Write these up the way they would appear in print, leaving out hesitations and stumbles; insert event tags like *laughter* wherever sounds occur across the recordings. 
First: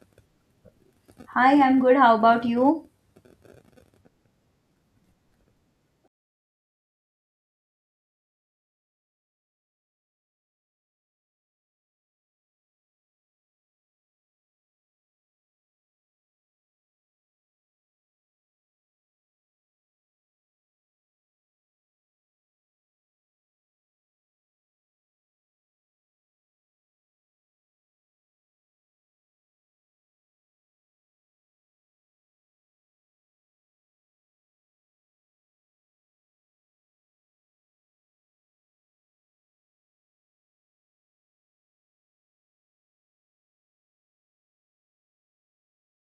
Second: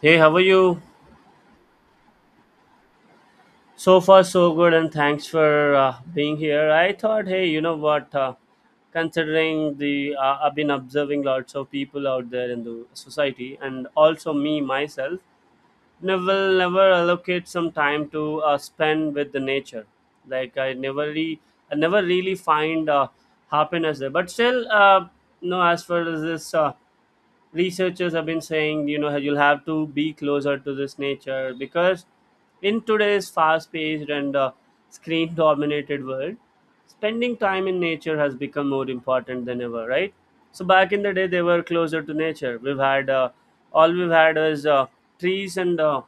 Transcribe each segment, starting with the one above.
Hey, how are you? Hi, I'm good. How about you? So far, so good, and thanks for being here. I thought, hey, you know what? Considering the I've been observing lots of people out there in the society, and also me myself, never allocate some time to spend with the nature. Like I never really find happiness there. But still, no. As far as this. Researchers have been saying you know you'll have to be closer to this nature because in today's fast-paced and screen-dominated world, spending time in nature has become more important than ever, right? So back in the day they were closer to nature. We've had all we've had is trees and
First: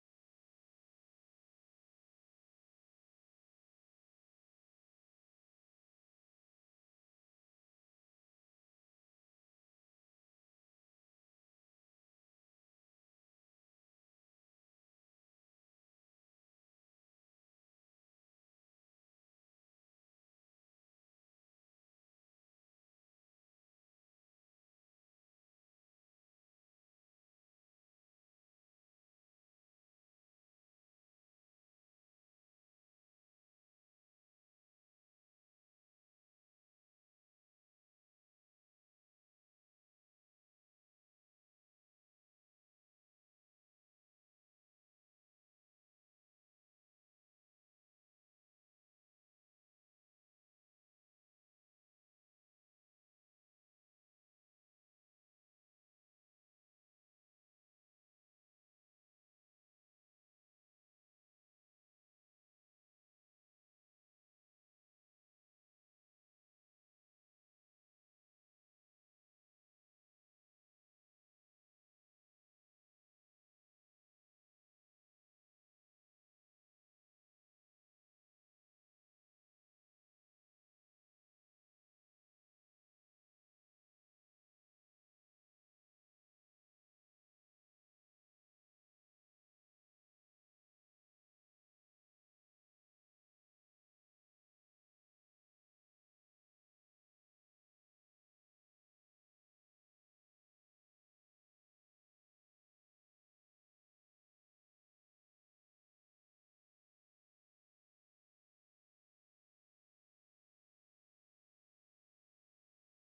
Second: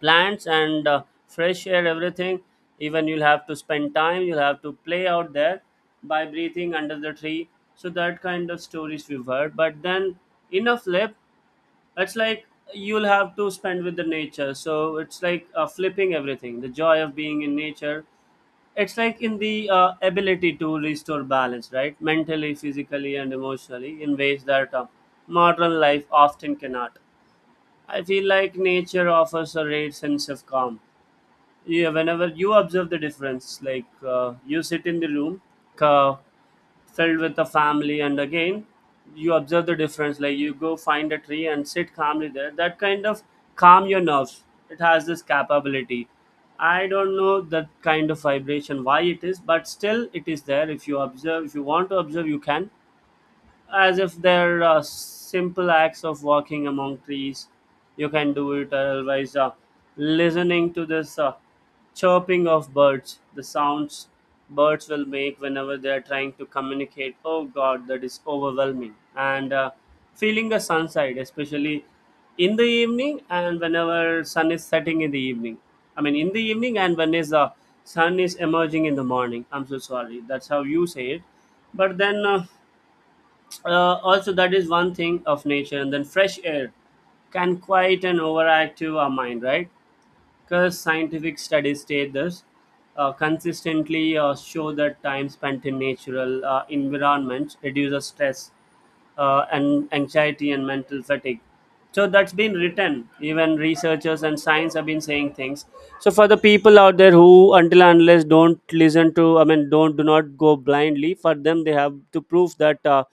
plants and fresh air, everything. Even you'll have to spend time, you'll have to play out there by breathing under the tree. So that kind of stories we've heard, but then in a flip, it's like you'll have to spend with the nature. So it's like flipping everything. The joy of being in nature, it's like in the ability to restore balance, right? Mentally, physically, and emotionally, in ways that modern life often cannot. I feel like nature offers a rare sense of calm. Yeah, whenever you observe the difference, like you sit in the room uh, filled with a family, and again you observe the difference, like you go find a tree and sit calmly there. That kind of calm your nerves. It has this capability. I don't know that kind of vibration, why it is, but still it is there. If you observe, if you want to observe, you can. As if they're simple acts of walking among trees. You can do it or otherwise. Listening to this chirping of birds, the sounds birds will make whenever they are trying to communicate. Oh God, that is overwhelming. And feeling the sunside, especially in the evening and whenever sun is setting in the evening. I mean, in the evening and when is the sun is emerging in the morning. I'm so sorry. That's how you say it. But then. Also that is one thing of nature, and then fresh air can quiet and overactive our mind, right? Because scientific studies state this, consistently show that time spent in natural environments reduces stress and anxiety and mental fatigue. So that's been written. Even researchers and science have been saying things. So for the people out there who, until and unless, don't listen to, I mean, don't do not go blindly. For them, they have to prove that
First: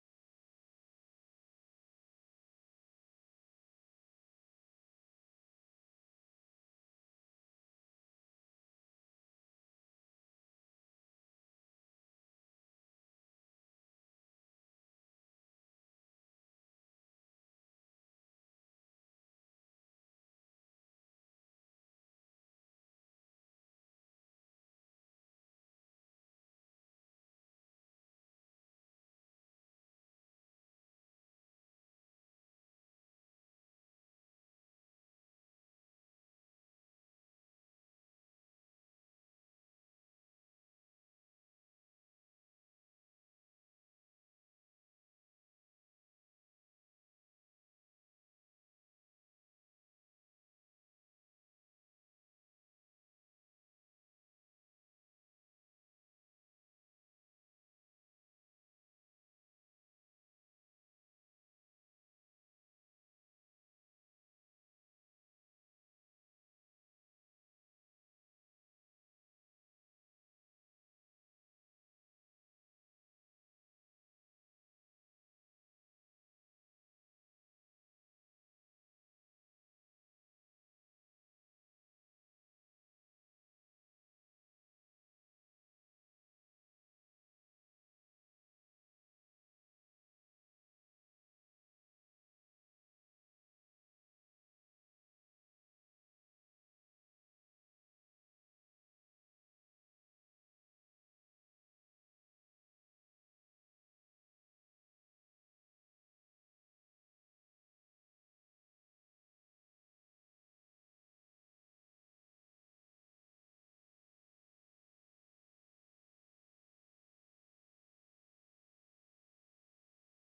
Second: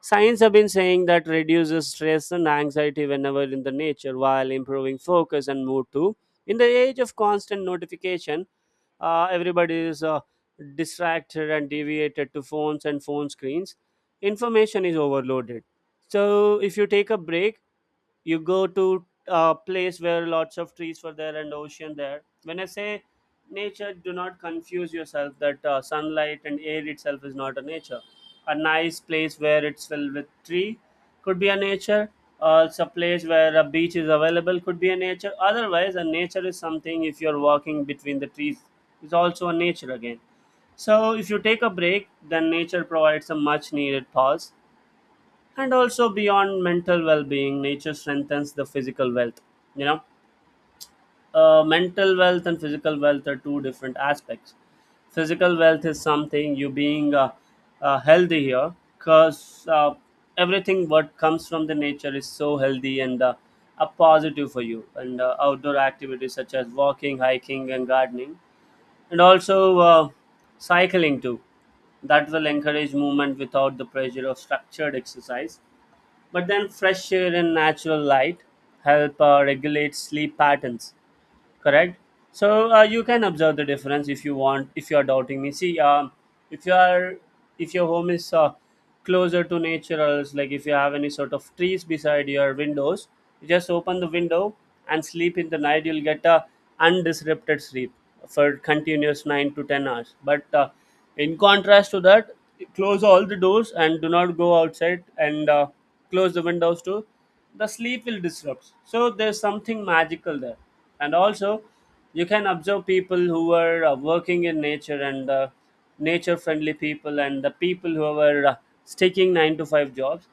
science have been saying that reduces stress and anxiety whenever in the nature, while improving focus and mood too. In the age of constant notification, everybody is distracted and deviated to phones and phone screens. Information is overloaded. So if you take a break, you go to a place where lots of trees were there and ocean there. When I say nature, do not confuse yourself that sunlight and air itself is not a nature. A nice place where it's filled with tree could be a nature. It's a place where a beach is available could be a nature. Otherwise, a nature is something if you're walking between the trees is also a nature again. So if you take a break, then nature provides a much needed pause. And also, beyond mental well-being, nature strengthens the physical wealth, you know. Mental wealth and physical wealth are two different aspects. Physical wealth is something you being healthy here, because everything what comes from the nature is so healthy and a positive for you. And outdoor activities such as walking, hiking, and gardening, and also cycling too, that will encourage movement without the pressure of structured exercise. But then fresh air and natural light help regulate sleep patterns, correct? So you can observe the difference if you want. If you are doubting me, see, if you are, if your home is closer to nature, or else like if you have any sort of trees beside your windows, you just open the window and sleep in the night, you'll get a undisrupted sleep for continuous 9 to 10 hours. But in contrast to that, close all the doors and do not go outside and close the windows too, the sleep will disrupt. So there's something magical there. And also, you can observe people who are working in nature and nature friendly people, and the people who are sticking 9 to 5 jobs.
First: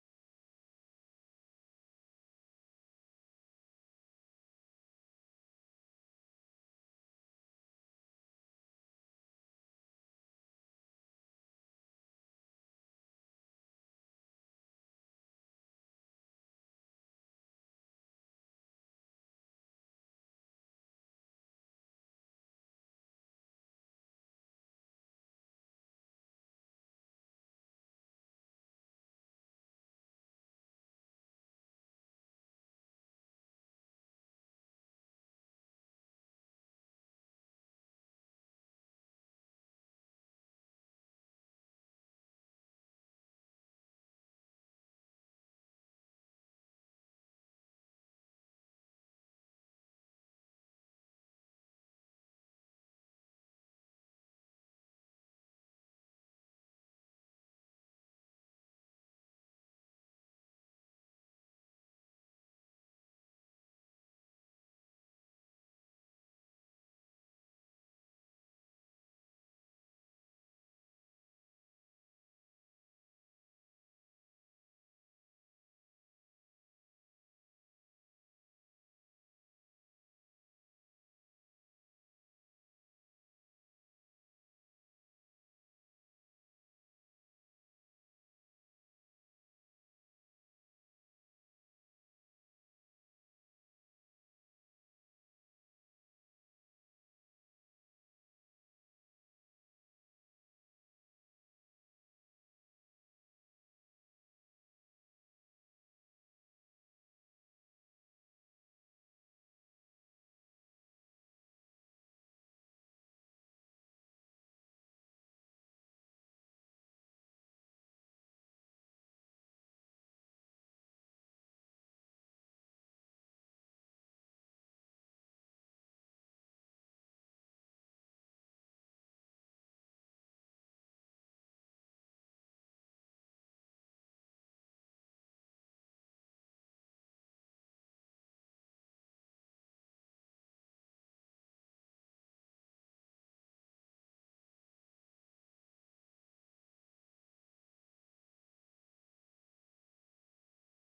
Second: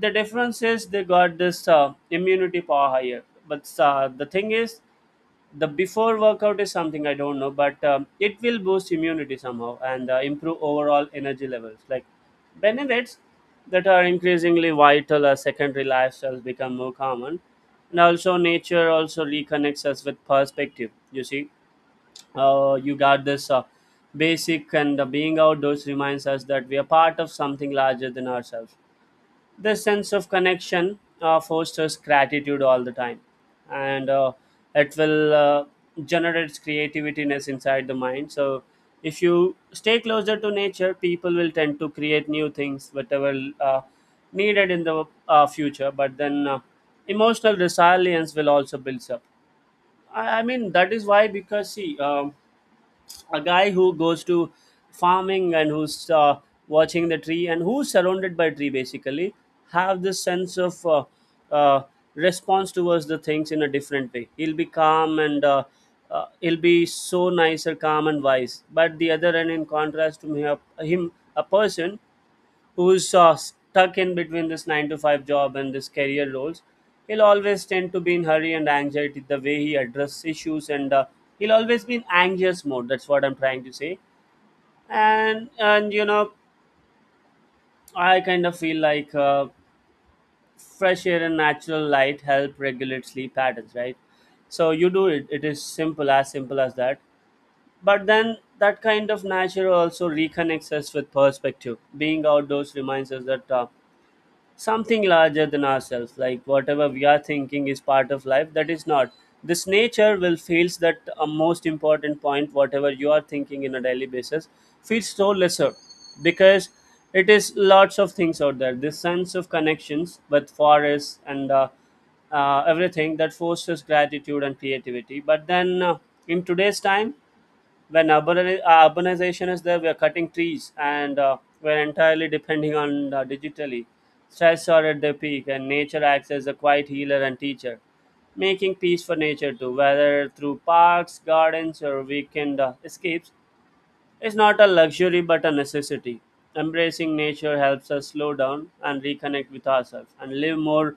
The difference is they got this immunity power higher. But the thing is, the before workout is something I don't know, but it will boost immunity somehow and improve overall energy levels, like benefits that are increasingly vital as secondary lifestyles become more common. And also, nature also reconnects us with perspective, you see. You got this basic, and being outdoors reminds us that we are part of something larger than ourselves. The sense of connection fosters gratitude all the time, and it will generate creativitiness inside the mind. So if you stay closer to nature, people will tend to create new things, whatever uh, needed in the future. But then emotional resilience will also build up. I mean, that is why, because see, a guy who goes to farming and who's watching the tree and who's surrounded by tree basically, have this sense of uh, response towards the things in a different way. He'll be calm and he'll be so nicer, calm and wise. But the other end, in contrast to him, a person who's stuck in between this 9 to 5 job and this career roles, he'll always tend to be in hurry and anxiety the way he addresses issues, and he'll always be in anxious mode. That's what I'm trying to say. And you know, I kind of feel like fresh air and natural light help regulate sleep patterns, right? So you do it. It is simple, as simple as that. But then that kind of nature also reconnects us with perspective. Being outdoors reminds us that something larger than ourselves, like whatever we are thinking is part of life, that is not. This nature will feels that a most important point, whatever you are thinking in a daily basis feels so lesser, because it is lots of things out there. This sense of connections with forests and everything, that forces gratitude and creativity. But then in today's time, when urbanization is there, we are cutting trees and we're entirely depending on digitally. Stress are at their peak, and nature acts as a quiet healer and teacher. Making peace for nature too, whether through parks, gardens, or weekend escapes, it's not a luxury but a necessity. Embracing nature helps us slow down and reconnect with ourselves and live more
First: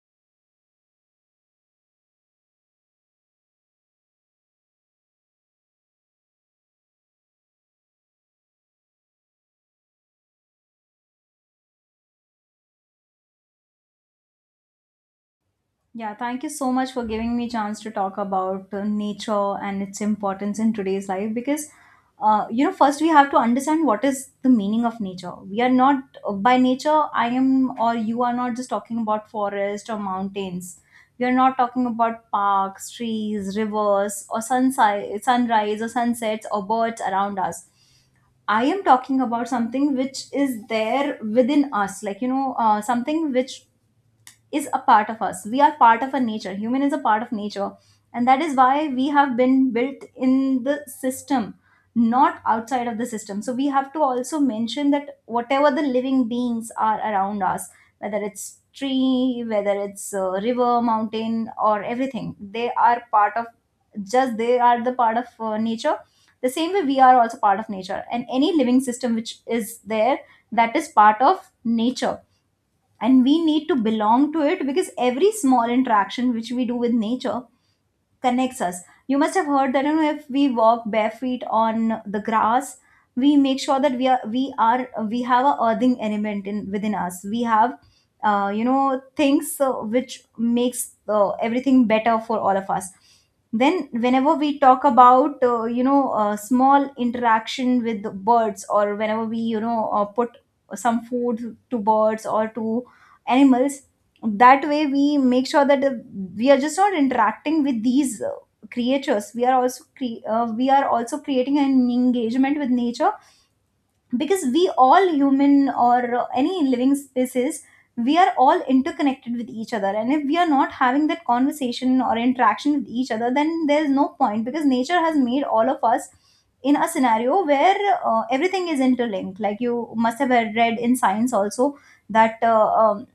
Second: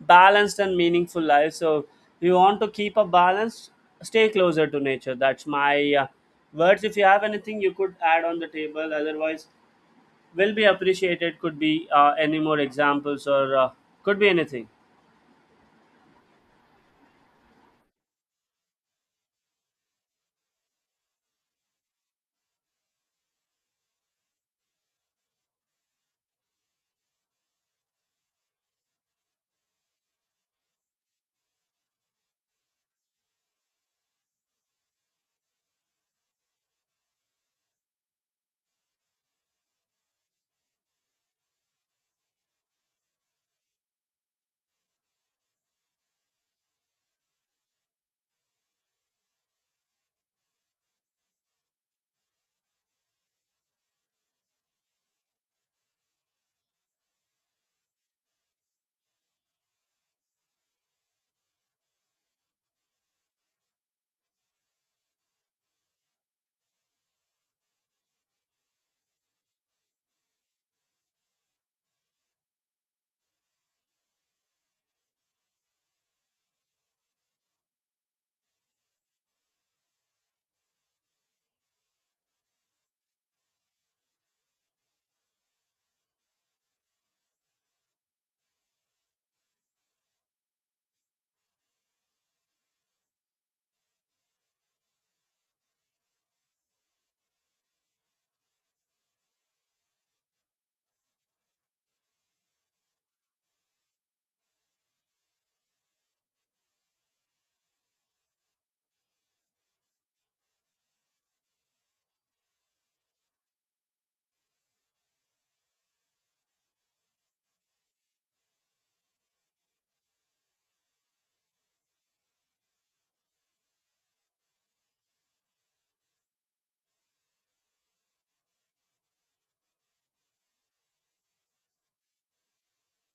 balanced and meaningful lives. So, if you want to keep a balance, stay closer to nature. That's my words. If you have anything you could add on the table, otherwise, will be appreciated. Could be any more examples or could be anything. Yeah, thank you so much for giving me chance to talk about nature and its importance in today's life because you know, first we have to understand what is the meaning of nature. We are not by nature, I am or you are not just talking about forest or mountains. We are not talking about parks, trees, rivers, or sunrise or sunsets or birds around us. I am talking about something which is there within us, like you know, something which is a part of us. We are part of a nature. Human is a part of nature. And that is why we have been built in the system, not outside of the system. So we have to also mention that whatever the living beings are around us, whether it's tree, whether it's river, mountain, or everything, they are part of just they are the part of nature. The same way we are also part of nature, and any living system which is there that is part of nature, and we need to belong to it because every small interaction which we do with nature connects us. You must have heard that you know if we walk barefoot on the grass, we make sure that we are we are we have a earthing element in within us. We have you know things which makes everything better for all of us. Then whenever we talk about you know small interaction with the birds or whenever we you know put some food to birds or to animals, that way we make sure that we are just not interacting with these creatures. We are also we are also creating an engagement with nature because we all human or any living species, we are all interconnected with each other, and if we are not having that conversation or interaction with each other, then there's no point because nature has made all of us in a scenario where everything is interlinked, like you must have read in science also that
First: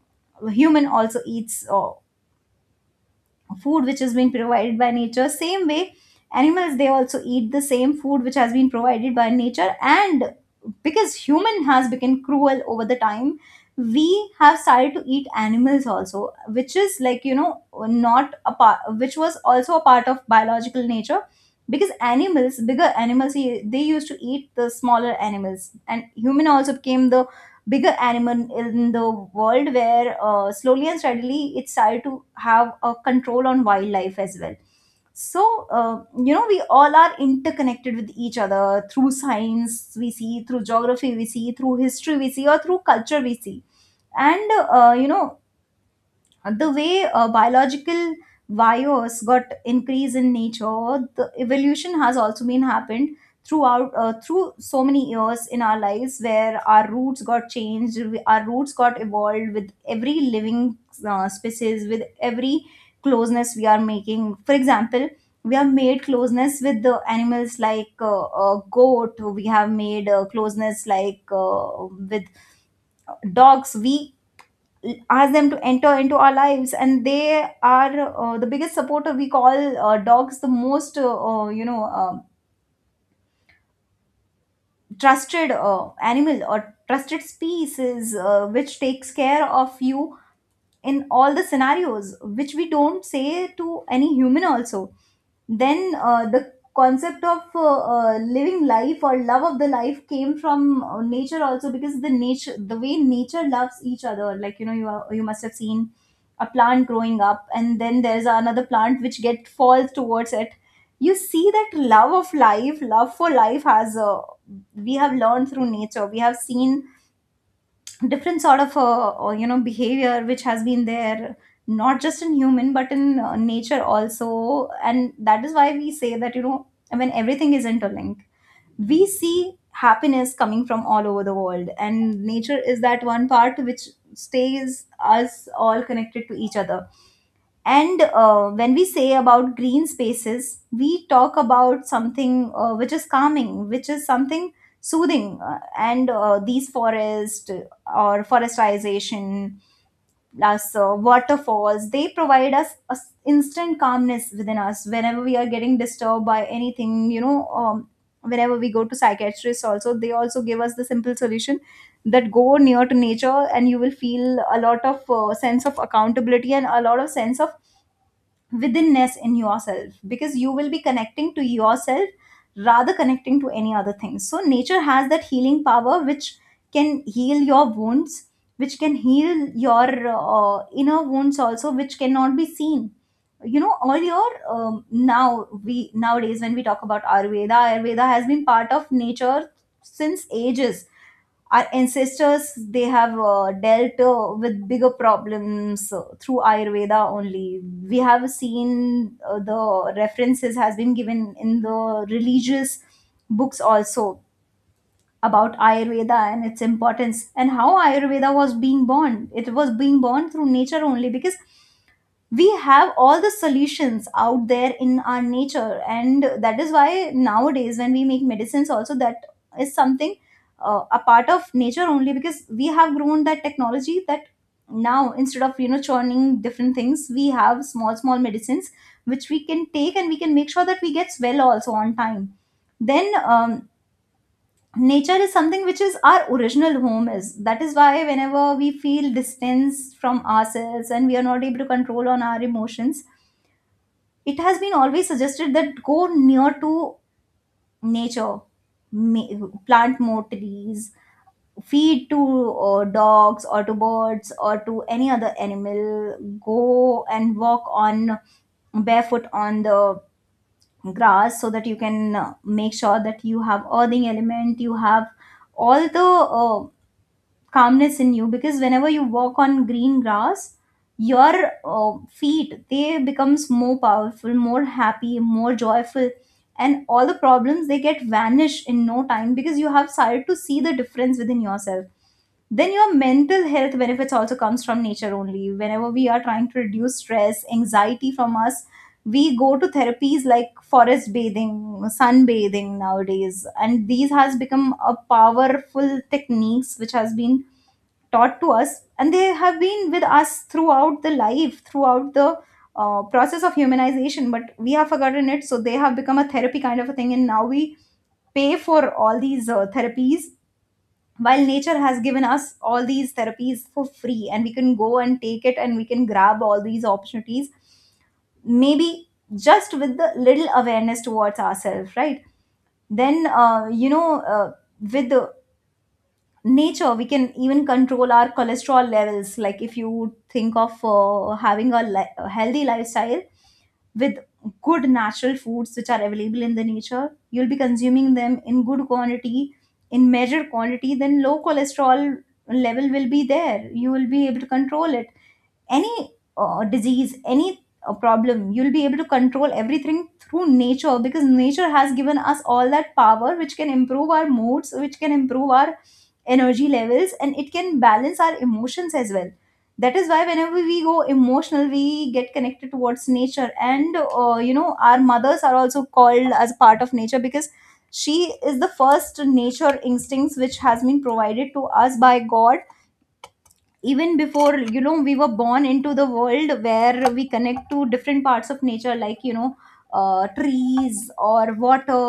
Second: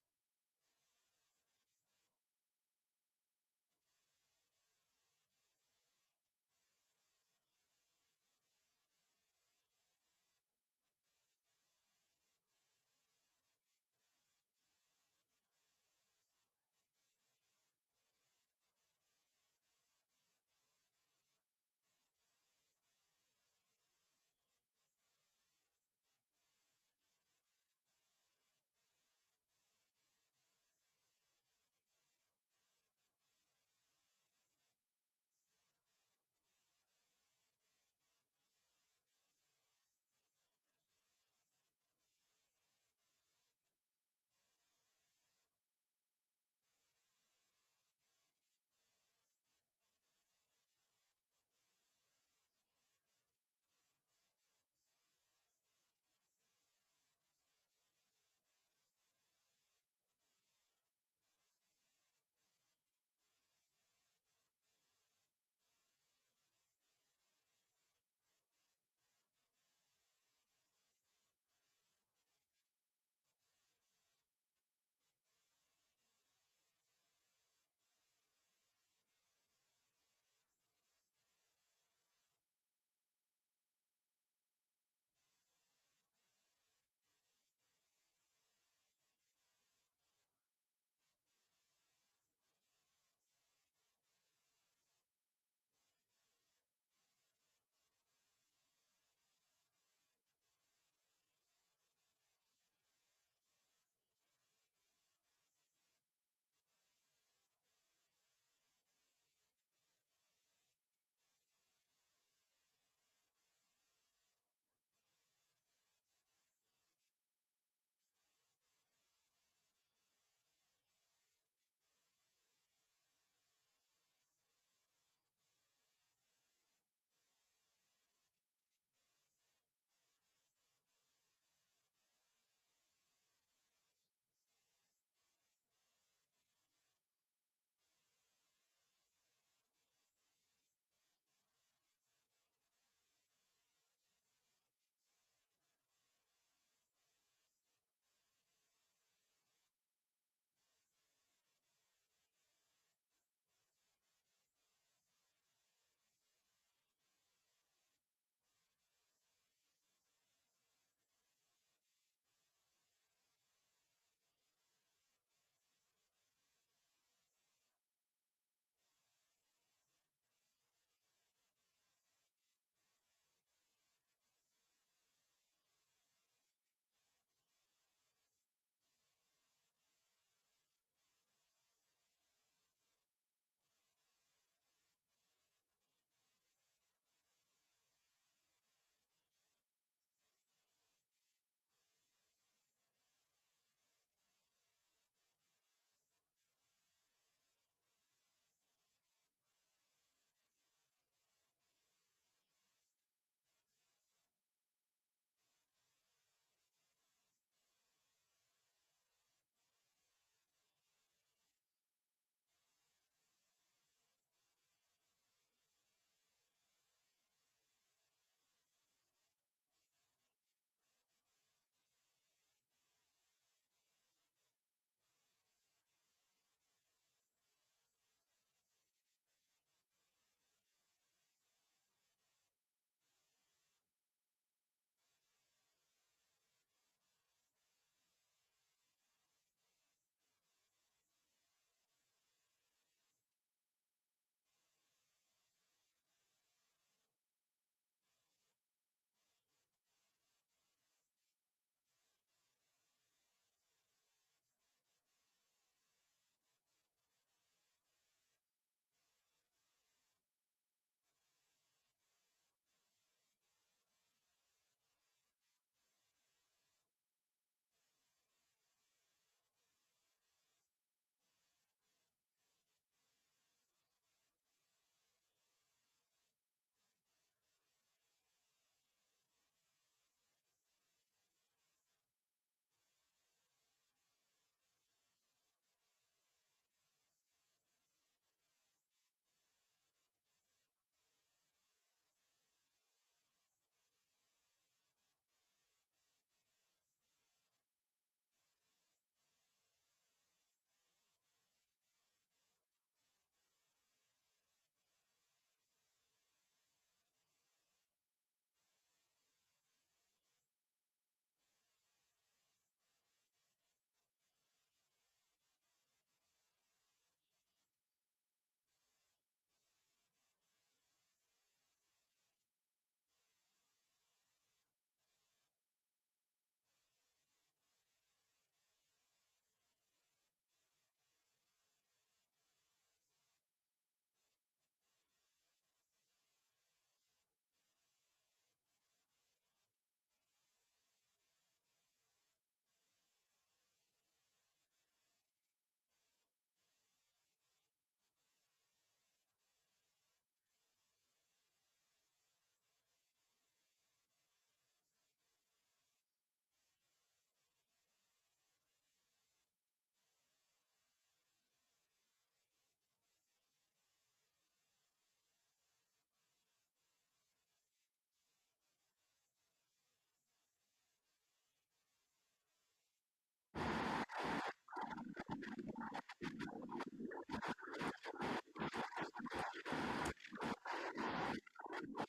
human also eats food which has been provided by nature. Same way, animals, they also eat the same food which has been provided by nature. And because human has become cruel over the time, we have started to eat animals also, which is like you know not a part, which was also a part of biological nature, because animals, bigger animals, they used to eat the smaller animals, and human also became the bigger animal in the world, where slowly and steadily it started to have a control on wildlife as well. So uh, you know, we all are interconnected with each other through science we see, through geography we see, through history we see, or through culture we see. And you know, the way biological bios got increase in nature, the evolution has also been happened throughout through so many years in our lives, where our roots got changed, our roots got evolved with every living species, with every closeness we are making. For example, we have made closeness with the animals, like goat. We have made closeness like with dogs. We ask them to enter into our lives, and they are the biggest supporter. We call dogs the most you know trusted animal or trusted species which takes care of you in all the scenarios which we don't say to any human also. Then the concept of living life or love of the life came from nature also, because the nature, the way nature loves each other, like you know, you are, you must have seen a plant growing up and then there's another plant which get falls towards it. You see that love of life, love for life has we have learned through nature. We have seen different sort of you know behavior which has been there, not just in human but in nature also. And that is why we say that you know, when everything is interlinked, we see happiness coming from all over the world, and nature is that one part which stays us all connected to each other. And when we say about green spaces, we talk about something which is calming, which is something soothing. And these forests or forestization plus waterfalls, they provide us a instant calmness within us whenever we are getting disturbed by anything. You know, whenever we go to psychiatrists, also they also give us the simple solution that go near to nature, and you will feel a lot of sense of accountability and a lot of sense of withinness in yourself, because you will be connecting to yourself rather connecting to any other thing. So nature has that healing power which can heal your wounds, which can heal your inner wounds also, which cannot be seen. You know, all your nowadays when we talk about ayurveda, ayurveda has been part of nature since ages. Our ancestors, they have dealt with bigger problems through ayurveda only. We have seen the references has been given in the religious books also about ayurveda and its importance, and how ayurveda was being born. It was being born through nature only, because we have all the solutions out there in our nature. And that is why nowadays when we make medicines also, that is something a part of nature only, because we have grown that technology that now instead of you know churning different things, we have small small medicines which we can take, and we can make sure that we get well also on time. Then nature is something which is our original home. Is that is why whenever we feel distance from ourselves and we are not able to control on our emotions, it has been always suggested that go near to nature, plant more trees, feed to dogs or to birds or to any other animal, go and walk on barefoot on the grass, so that you can make sure that you have earthing element, you have all the uh, calmness in you. Because whenever you walk on green grass, your feet, they becomes more powerful, more happy, more joyful, and all the problems they get vanished in no time, because you have started to see the difference within yourself. Then your mental health benefits also comes from nature only. Whenever we are trying to reduce stress, anxiety from us, we go to therapies like forest bathing, sunbathing nowadays, and these has become a powerful techniques which has been taught to us, and they have been with us throughout the life, throughout the process of humanization, but we have forgotten it. So they have become a therapy kind of a thing, and now we pay for all these therapies, while nature has given us all these therapies for free, and we can go and take it, and we can grab all these opportunities maybe just with the little awareness towards ourselves, right? Then you know, with the nature we can even control our cholesterol levels. Like if you think of having a, a healthy lifestyle with good natural foods which are available in the nature, you'll be consuming them in good quantity, in measured quantity, then low cholesterol level will be there, you will be able to control it. Any disease, any problem, you'll be able to control everything through nature, because nature has given us all that power which can improve our moods, which can improve our energy levels, and it can balance our emotions as well. That is why whenever we go emotional, we get connected towards nature. And you know, our mothers are also called as part of nature, because she is the first nature instincts which has been provided to us by god, even before you know we were born into the world, where we connect to different parts of nature like you know trees or water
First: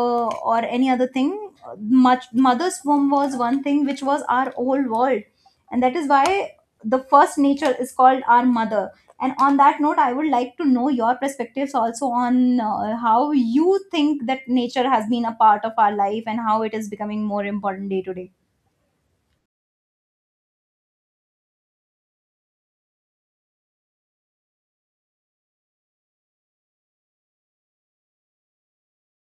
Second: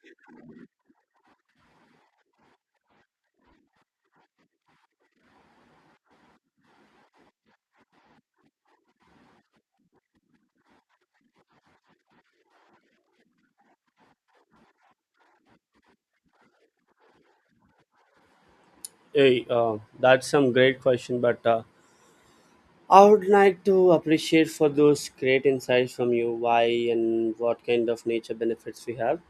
or any other thing. Much mother's womb was one thing which was our whole world, and that is why the first nature is called our mother. And on that note, I would like to know your perspectives also on how you think that nature has been a part of our life and how it is becoming more important day to day. Hey, that's some great question, but I would like to appreciate for those great insights from you, why and what kind of nature benefits we have.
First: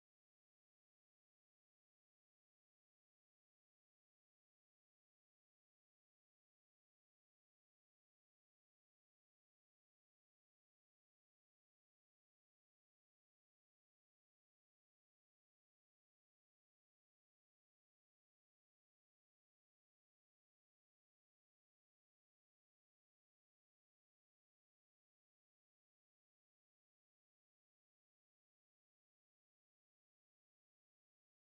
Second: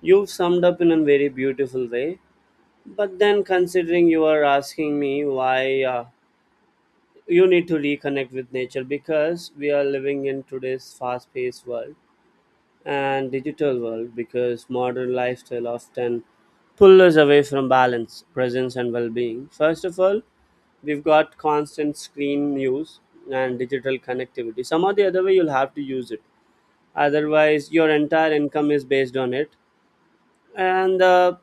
You've summed up in a very beautiful way, but then considering you are asking me why you need to reconnect with nature, because we are living in today's fast-paced world and digital world, because modern lifestyle often pull us away from balance, presence, and well-being. First of all, we've got constant screen use and digital connectivity. Some or the other way, you'll have to use it. Otherwise, your entire income is based on it. And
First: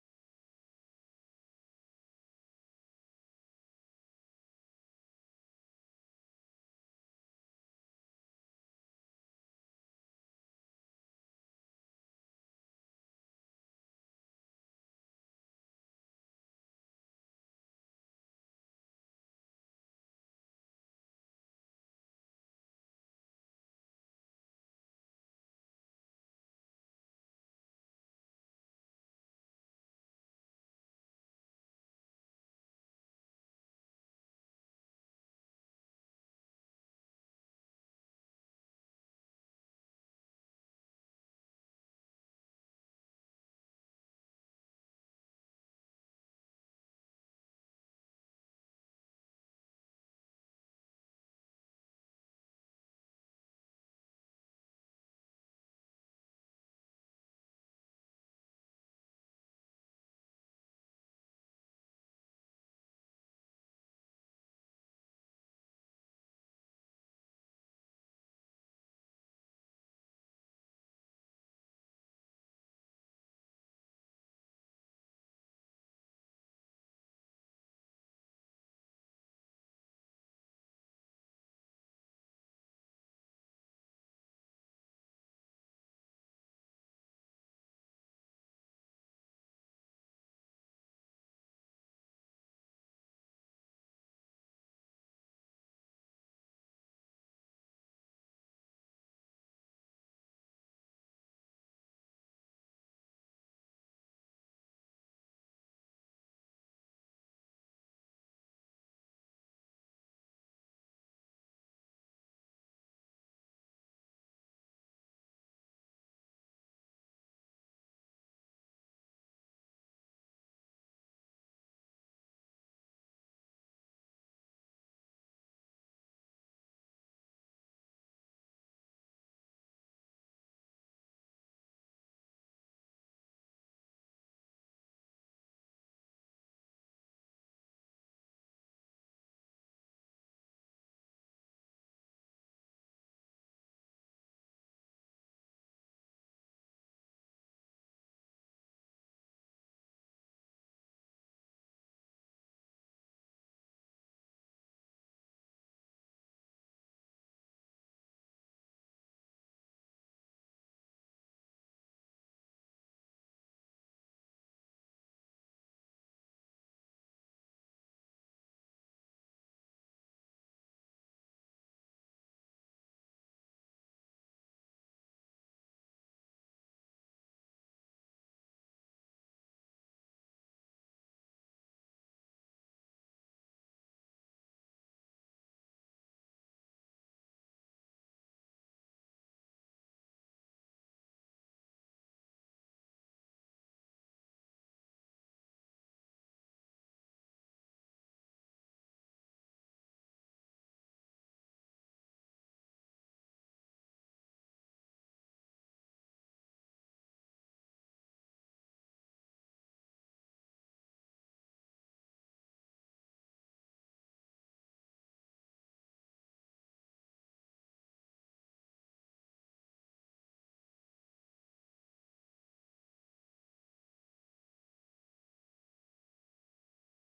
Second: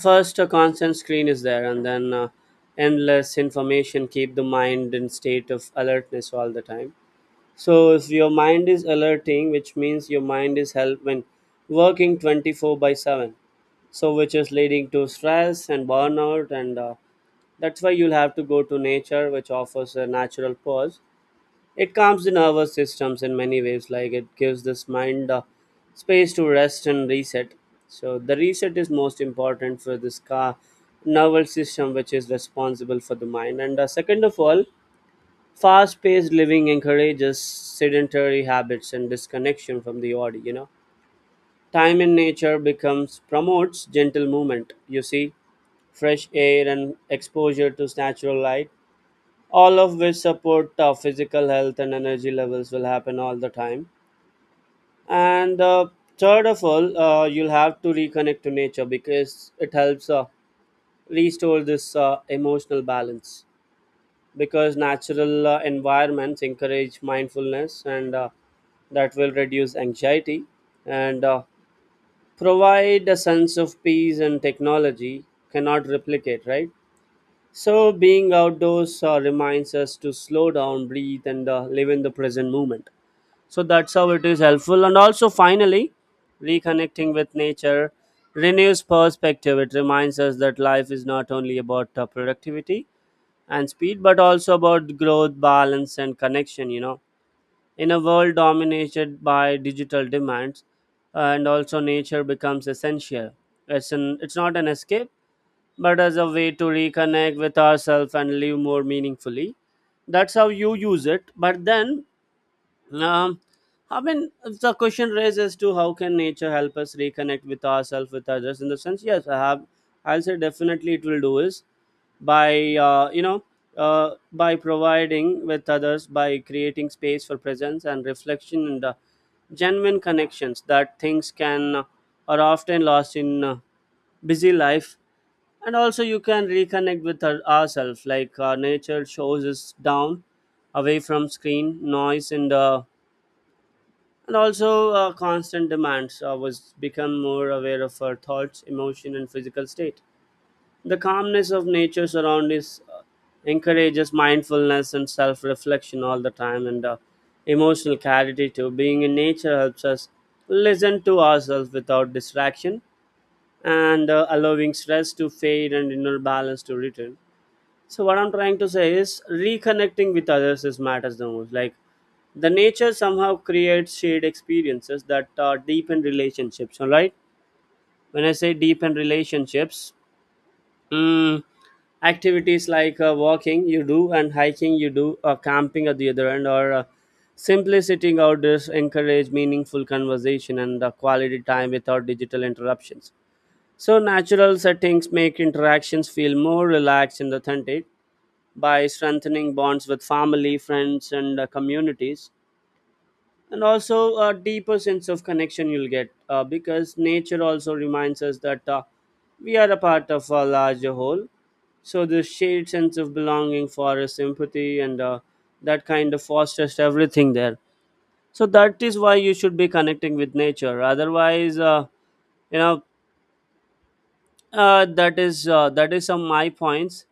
first, a constant screen is there, and then endless information keep the mind in state of alertness all the time. So if your mind is alerting, which means your mind is help when working 24 by 7. So which is leading to stress and burnout, and that's why you'll have to go to nature which offers a natural pause. It calms the nervous systems in many ways, like it gives this mind space to rest and reset. So the reset is most important for this car nervous system which is responsible for the mind, and second of all, fast paced living encourages sedentary habits and disconnection from the body. Time in nature becomes promotes gentle movement, you see, fresh air and exposure to natural light, all of which support physical health and energy levels will happen all the time. And Third of all, you'll have to reconnect to nature because it helps restore this emotional balance, because natural environments encourage mindfulness, and that will reduce anxiety and provide a sense of peace and technology cannot replicate, right? So being outdoors reminds us to slow down, breathe, and live in the present moment. So that's how it is helpful. And also finally, reconnecting with nature renews perspective. It reminds us that life is not only about productivity and speed, but also about growth, balance, and connection. In a world dominated by digital demands, and also nature becomes essential. It's an it's not an escape, but as a way to reconnect with ourselves and live more meaningfully. That's how you use it. But then um, i mean the question raises to how can nature help us reconnect with ourselves, with others, in the sense. Yes, I have. I'll say definitely it will do is by by providing with others, by creating space for presence and reflection, and genuine connections, that things can are often lost in busy life. And also you can reconnect with ourselves. Like nature shows us down, away from screen noise, and also constant demands. I was become more aware of our thoughts, emotion, and physical state. The calmness of nature surroundings encourages mindfulness and self reflection all the time, and emotional clarity too. Being in nature helps us listen to ourselves without distraction, and allowing stress to fade and inner balance to return. So, what I'm trying to say is reconnecting with others is matters the most. Like the nature somehow creates shared experiences that deepen relationships. All right, when I say deepen relationships. mm, activities like walking you do and hiking you do or camping at the other end, or simply sitting outdoors encourage meaningful conversation and quality time without digital interruptions. So natural settings make interactions feel more relaxed and authentic, by strengthening bonds with family, friends, and communities, and also a deeper sense of connection you'll get because nature also reminds us that we are a part of a larger whole. So the shared sense of belonging, forest empathy, and that kind of fosters everything there. So that is why you should be connecting with nature. Otherwise you know that is some my points.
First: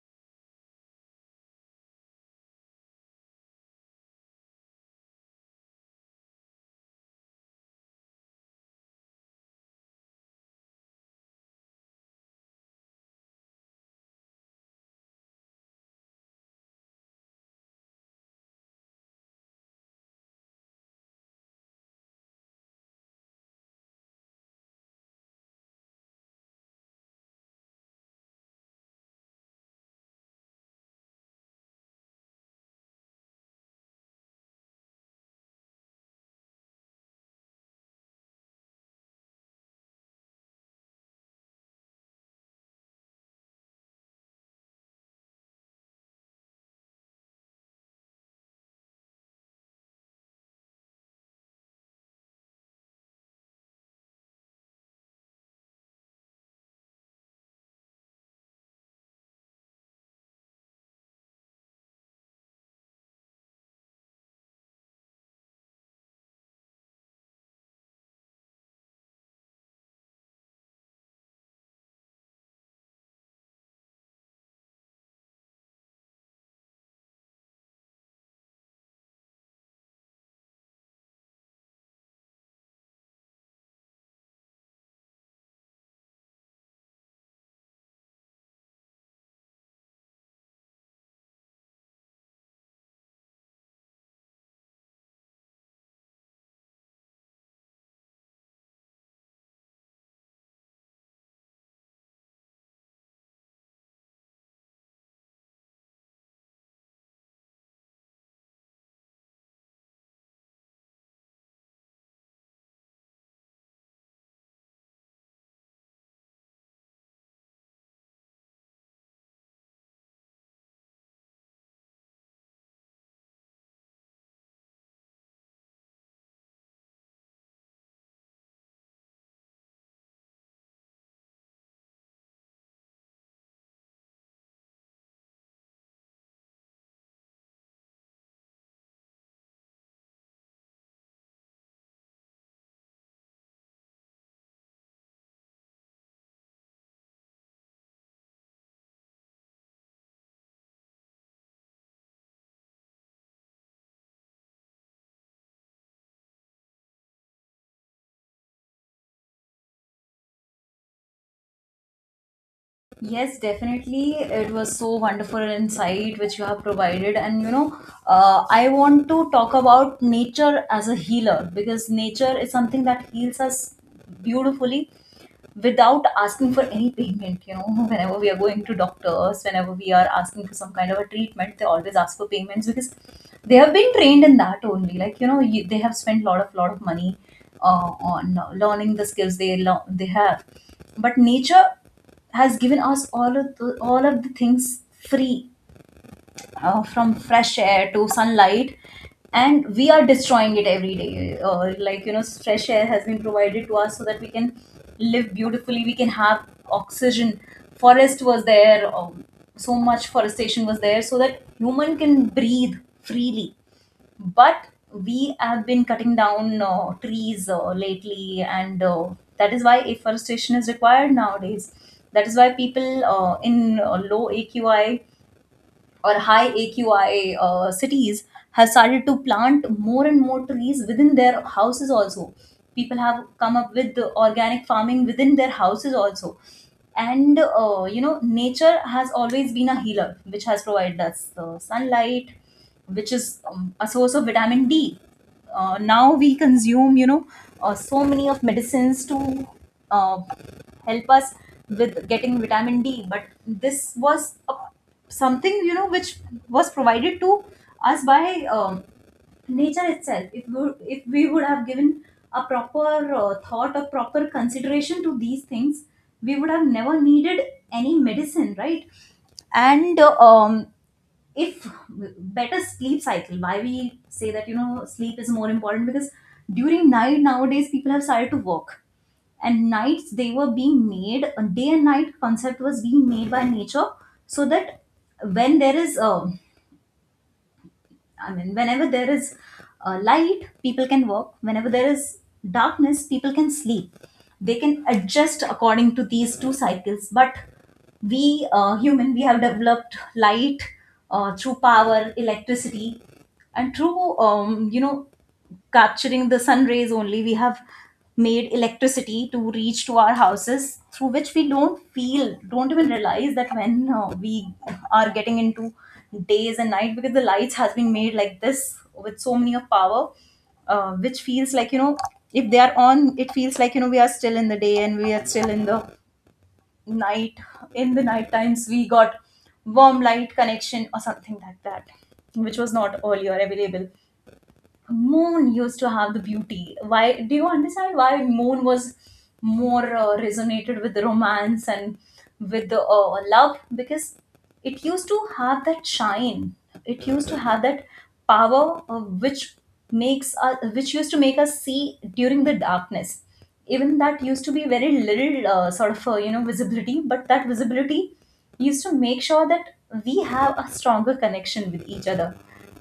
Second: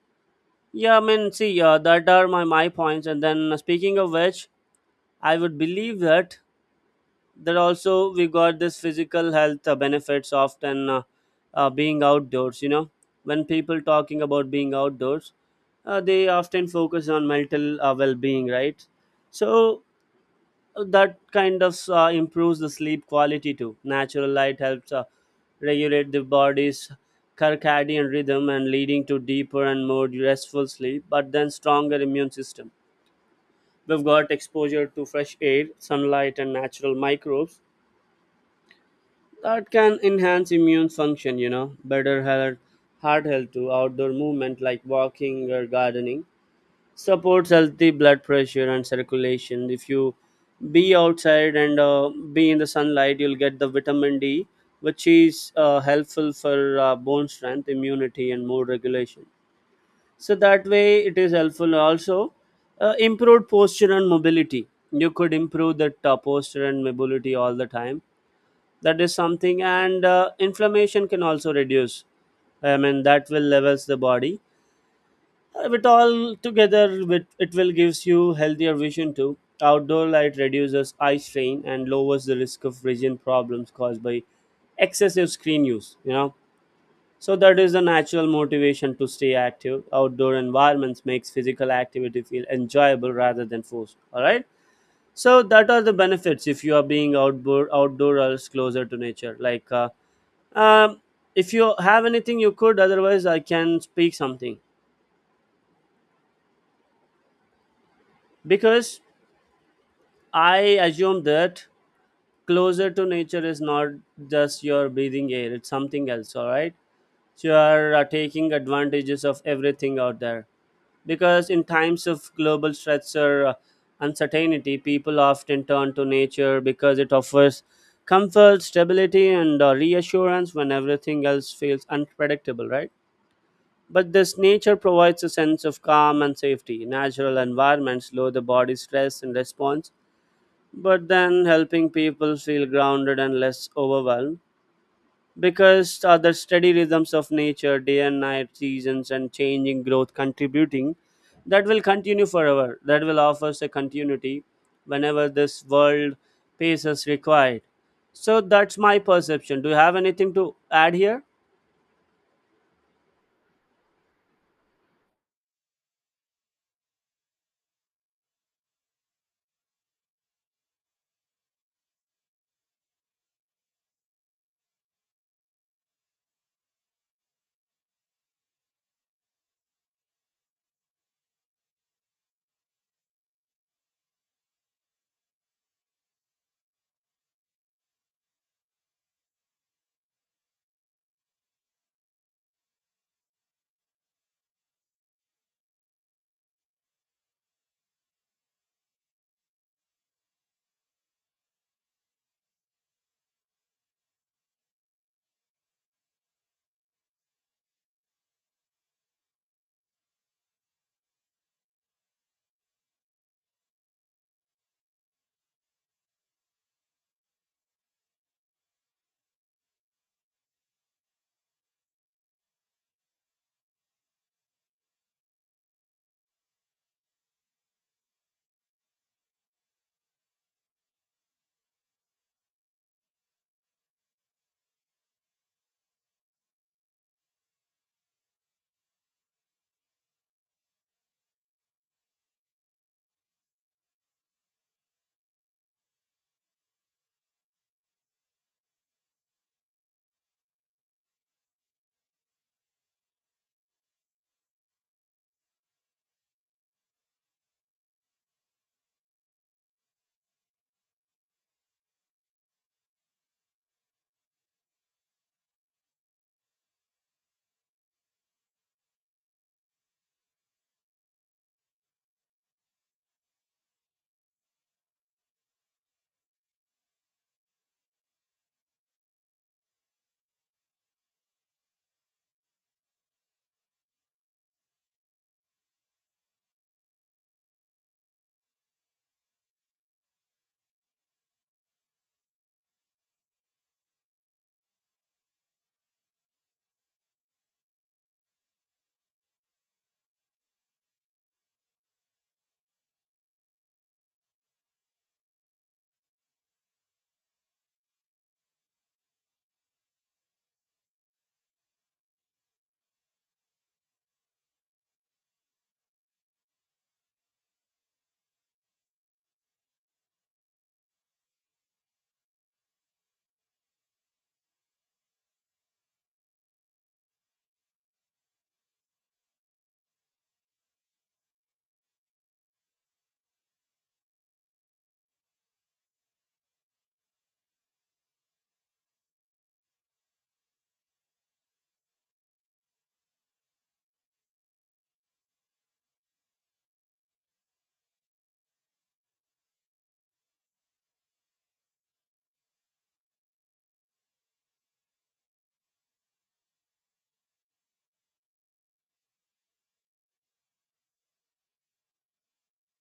Yeah, I mean see, that are my points. And then speaking of which, I would believe that that also we got this physical health benefits often being outdoors. When people talking about being outdoors, they often focus on mental well-being, right? So that kind of improves the sleep quality too. Natural light helps regulate the body's circadian rhythm and leading to deeper and more restful sleep. But then stronger immune system, we've got exposure to fresh air, sunlight, and natural microbes that can enhance immune function, better health. Heart health too. Outdoor movement like walking or gardening supports healthy blood pressure and circulation. If you be outside and be in the sunlight, you'll get the vitamin D, which is helpful for bone strength, immunity, and mood regulation. So that way it is helpful also. Improved posture and mobility, you could improve that posture and mobility all the time. That is something. And inflammation can also reduce, I mean that will levels the body. With all together, with it will gives you healthier vision too. Outdoor light reduces eye strain and lowers the risk of vision problems caused by excessive screen use, so that is the natural motivation to stay active. Outdoor environments makes physical activity feel enjoyable rather than forced, all right? So that are the benefits if you are being outdoor outdoorers closer to nature, like um, if you have anything, you could. Otherwise, I can speak something. Because I assume that closer to nature is not just your breathing air; it's something else. All right, so you are taking advantages of everything out there. Because in times of global stress or uncertainty, people often turn to nature because it offers comfort, stability, and reassurance when everything else feels unpredictable, right? But this nature provides a sense of calm and safety. Natural environments lower the body's stress and response, but then helping people feel grounded and less overwhelmed, because other steady rhythms of nature, day and night, seasons, and changing growth contributing, that will continue forever. That will offer us a continuity whenever this world pace is required. So that's my perception. Do you have anything to add here? Yes, definitely. It was so wonderful insight which you have provided. And I want to talk about nature as a healer because nature is something that heals us beautifully without asking for any payment. You know, whenever we are going to doctors, whenever we are asking for some kind of a treatment, they always ask for payments because they have been trained in that only. They have spent lot of money on learning the skills they have. But nature has given us all of the things free, from fresh air to sunlight, and we are destroying it every day. Fresh air has been provided to us so that we can live beautifully, we can have oxygen. Forest was there, so much forestation was there so that human can breathe freely. But we have been cutting down trees lately, and that is why afforestation is required nowadays. That is why people in low AQI or high AQI cities have started to plant more and more trees within their houses also. People have come up with the organic farming within their houses also. Nature has always been a healer, which has provided us sunlight, which is a source of vitamin D. Now we consume, so many of medicines to uh, help us with getting vitamin D, but this was a, something you know which was provided to us by um, nature itself. If we would have given a proper thought or proper consideration to these things, we would have never needed any medicine, right? and If better sleep cycle, why we say that, you know, sleep is more important? Because during night nowadays people have started to work, and nights they were being made, a day and night concept was being made by nature so that when there is whenever there is light, people can work. Whenever there is darkness, people can sleep. They can adjust according to these two cycles. But we, human, we have developed light through power, electricity, and through, capturing the sun rays only, we have made electricity to reach to our houses, through which we don't even realize that when we are getting into days and night, because the lights has been made like this with so many of power, which feels like, you know, if they are on, it feels like, you know, we are still in the day and we are still in the night. In the night times we got warm light connection or something like that, which was not earlier available. Moon used to have the beauty. Why do you understand why moon was more resonated with the romance and with the love? Because it used to have that shine, it used to have that power, which used to make us see during the darkness. Even that used to be very little, visibility, but that visibility used to make sure that we have a stronger connection with each other,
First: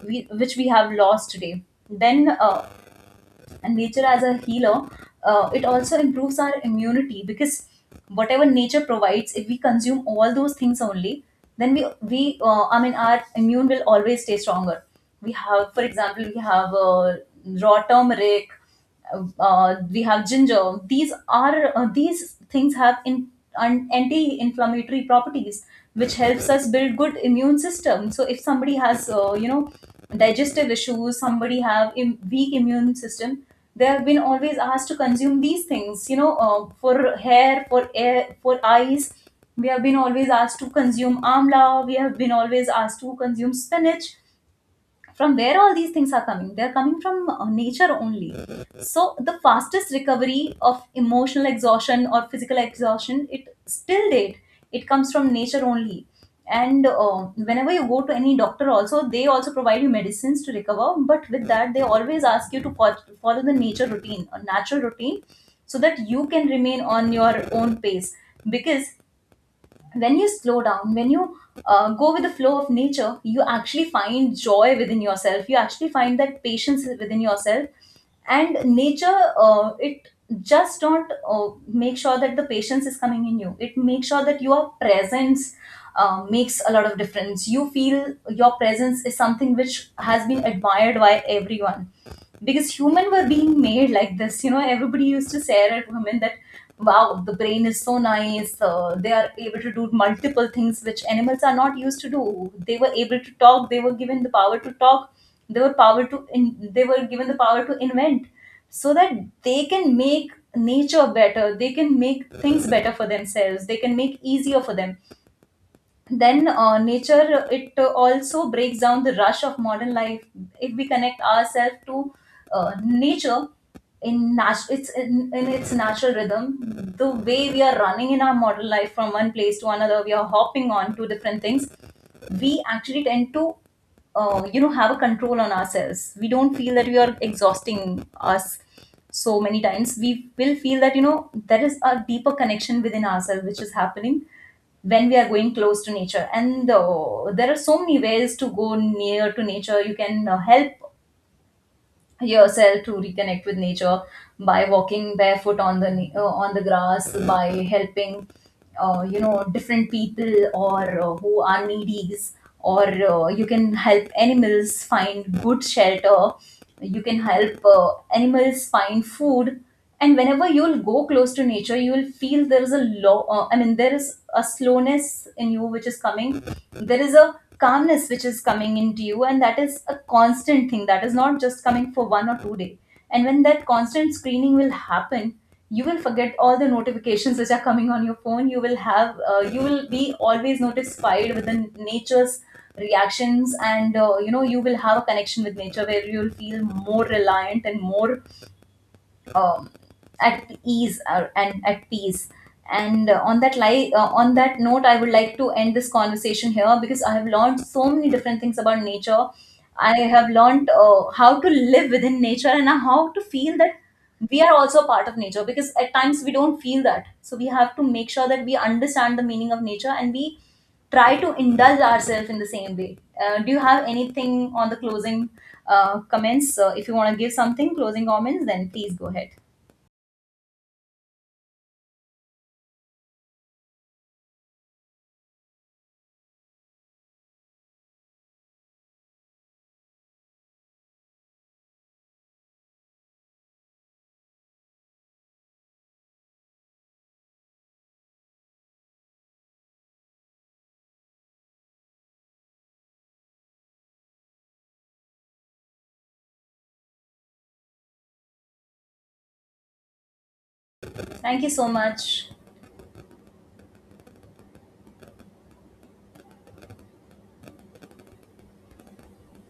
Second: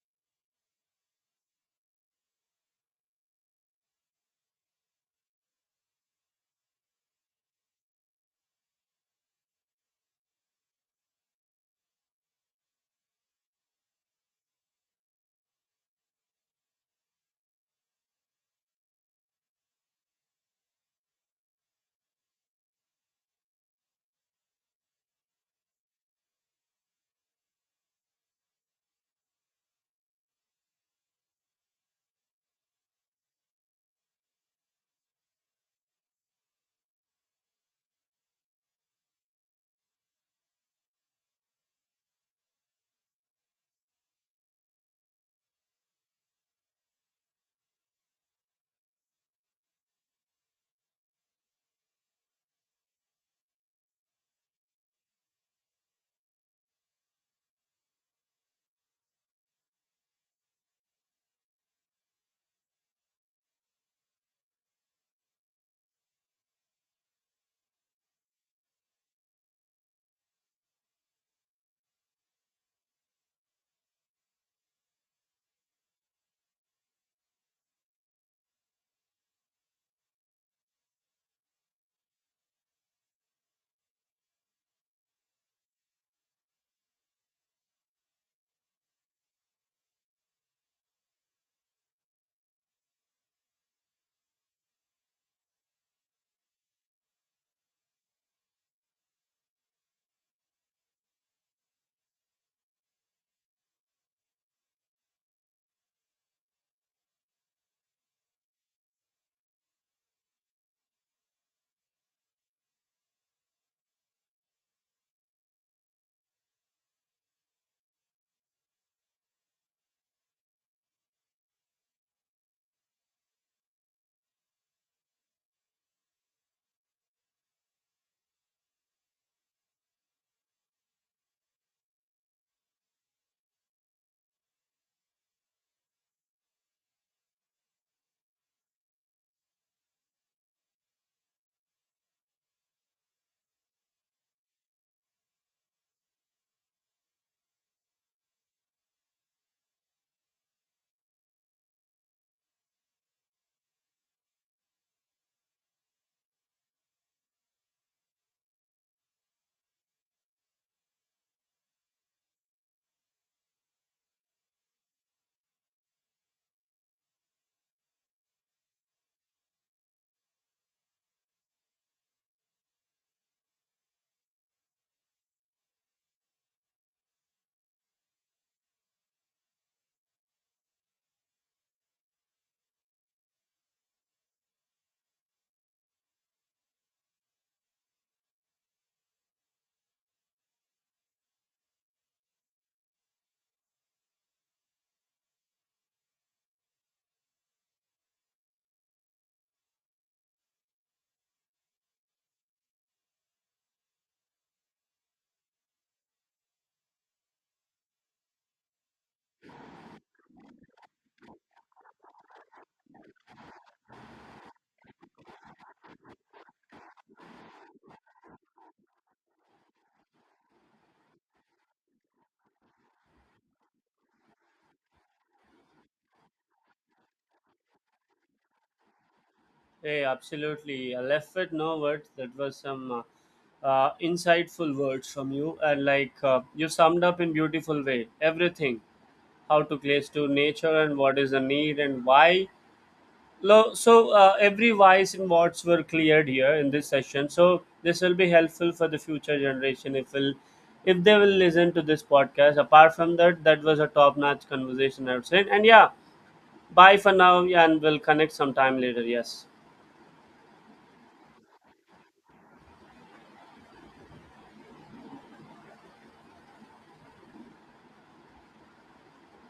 which we have lost today. Then And nature as a healer, it also improves our immunity, because whatever nature provides, if we consume all those things only, then we, our immune will always stay stronger. We have for example we have raw turmeric, we have ginger. These are, these things have in an anti-inflammatory properties, which helps us build good immune system. So if somebody has, digestive issues, somebody have weak immune system, they have been always asked to consume these things. You know, for hair, for air, for eyes, we have been always asked to consume amla. We have been always asked to consume spinach. From where all these things are coming? They're coming from nature only. So the fastest recovery of emotional exhaustion or physical exhaustion, it still date, it comes from nature only. And Whenever you go to any doctor also, they also provide you medicines to recover, but with that they always ask you to follow the nature routine or natural routine, so that you can remain on your own pace. Because when you slow down, when you go with the flow of nature, you actually find joy within yourself, you actually find that patience within yourself. And nature, it just don't make sure that the patience is coming in you, it makes sure that your presence makes a lot of difference. You feel your presence is something which has been admired by everyone, because human were being made like this, you know. Everybody used to stare at women that, wow, the brain is so nice, they are able to do multiple things which animals are not used to do. They were able to talk, they were given the power to talk, they were given the power to invent, so that they can make nature better, they can make things better for themselves, they can make easier for them. Then Nature, it also breaks down the rush of modern life. If we connect ourselves to nature in its natural rhythm, the way we are running in our modern life from one place to another, we are hopping on to different things, we actually tend to, have a control on ourselves. We don't feel that we are exhausting us. So many times we will feel that, you know, there is a deeper connection within ourselves which is happening when we are going close to nature. And There are so many ways to go near to nature. You can help yourself to reconnect with nature by walking barefoot on on the grass, by helping, different people, or who are needies, or you can help animals find good shelter, you can help, animals find food. And whenever you'll go close to nature, you'll feel there is a law, I mean, there is a slowness in you which is coming, there is a calmness which is coming into you, and that is a constant thing. That is not just coming for one or two day. And when that constant screening will happen, you will forget all the notifications *laughs* which are coming on your phone. You will have, you will be always notified with the nature's reactions, and you will have a connection with nature where you'll feel more reliant and more um, at ease and at peace. And on that li- On that note, I would like to end this conversation here, because I have learned so many different things about nature. I have learned, how to live within nature, and how to feel that we are also a part of nature, because at times we don't feel that. So we have to make sure that we understand the meaning of nature and we try to indulge ourselves in the same way. Do you have anything on the closing comments? If you want to give something closing comments, then please go ahead. Hey, absolutely. I left with no words. That was some insightful words from you, and like you summed up in beautiful way everything, how to place to nature and what is the need and why. Lo- So every whys and whats were cleared here in this session. So this will be helpful for the future generation if will if they will listen to this podcast. Apart from that, that was a top notch conversation I would say. And yeah, bye for now, yeah, and we'll connect sometime later. Yes. Thank you so much.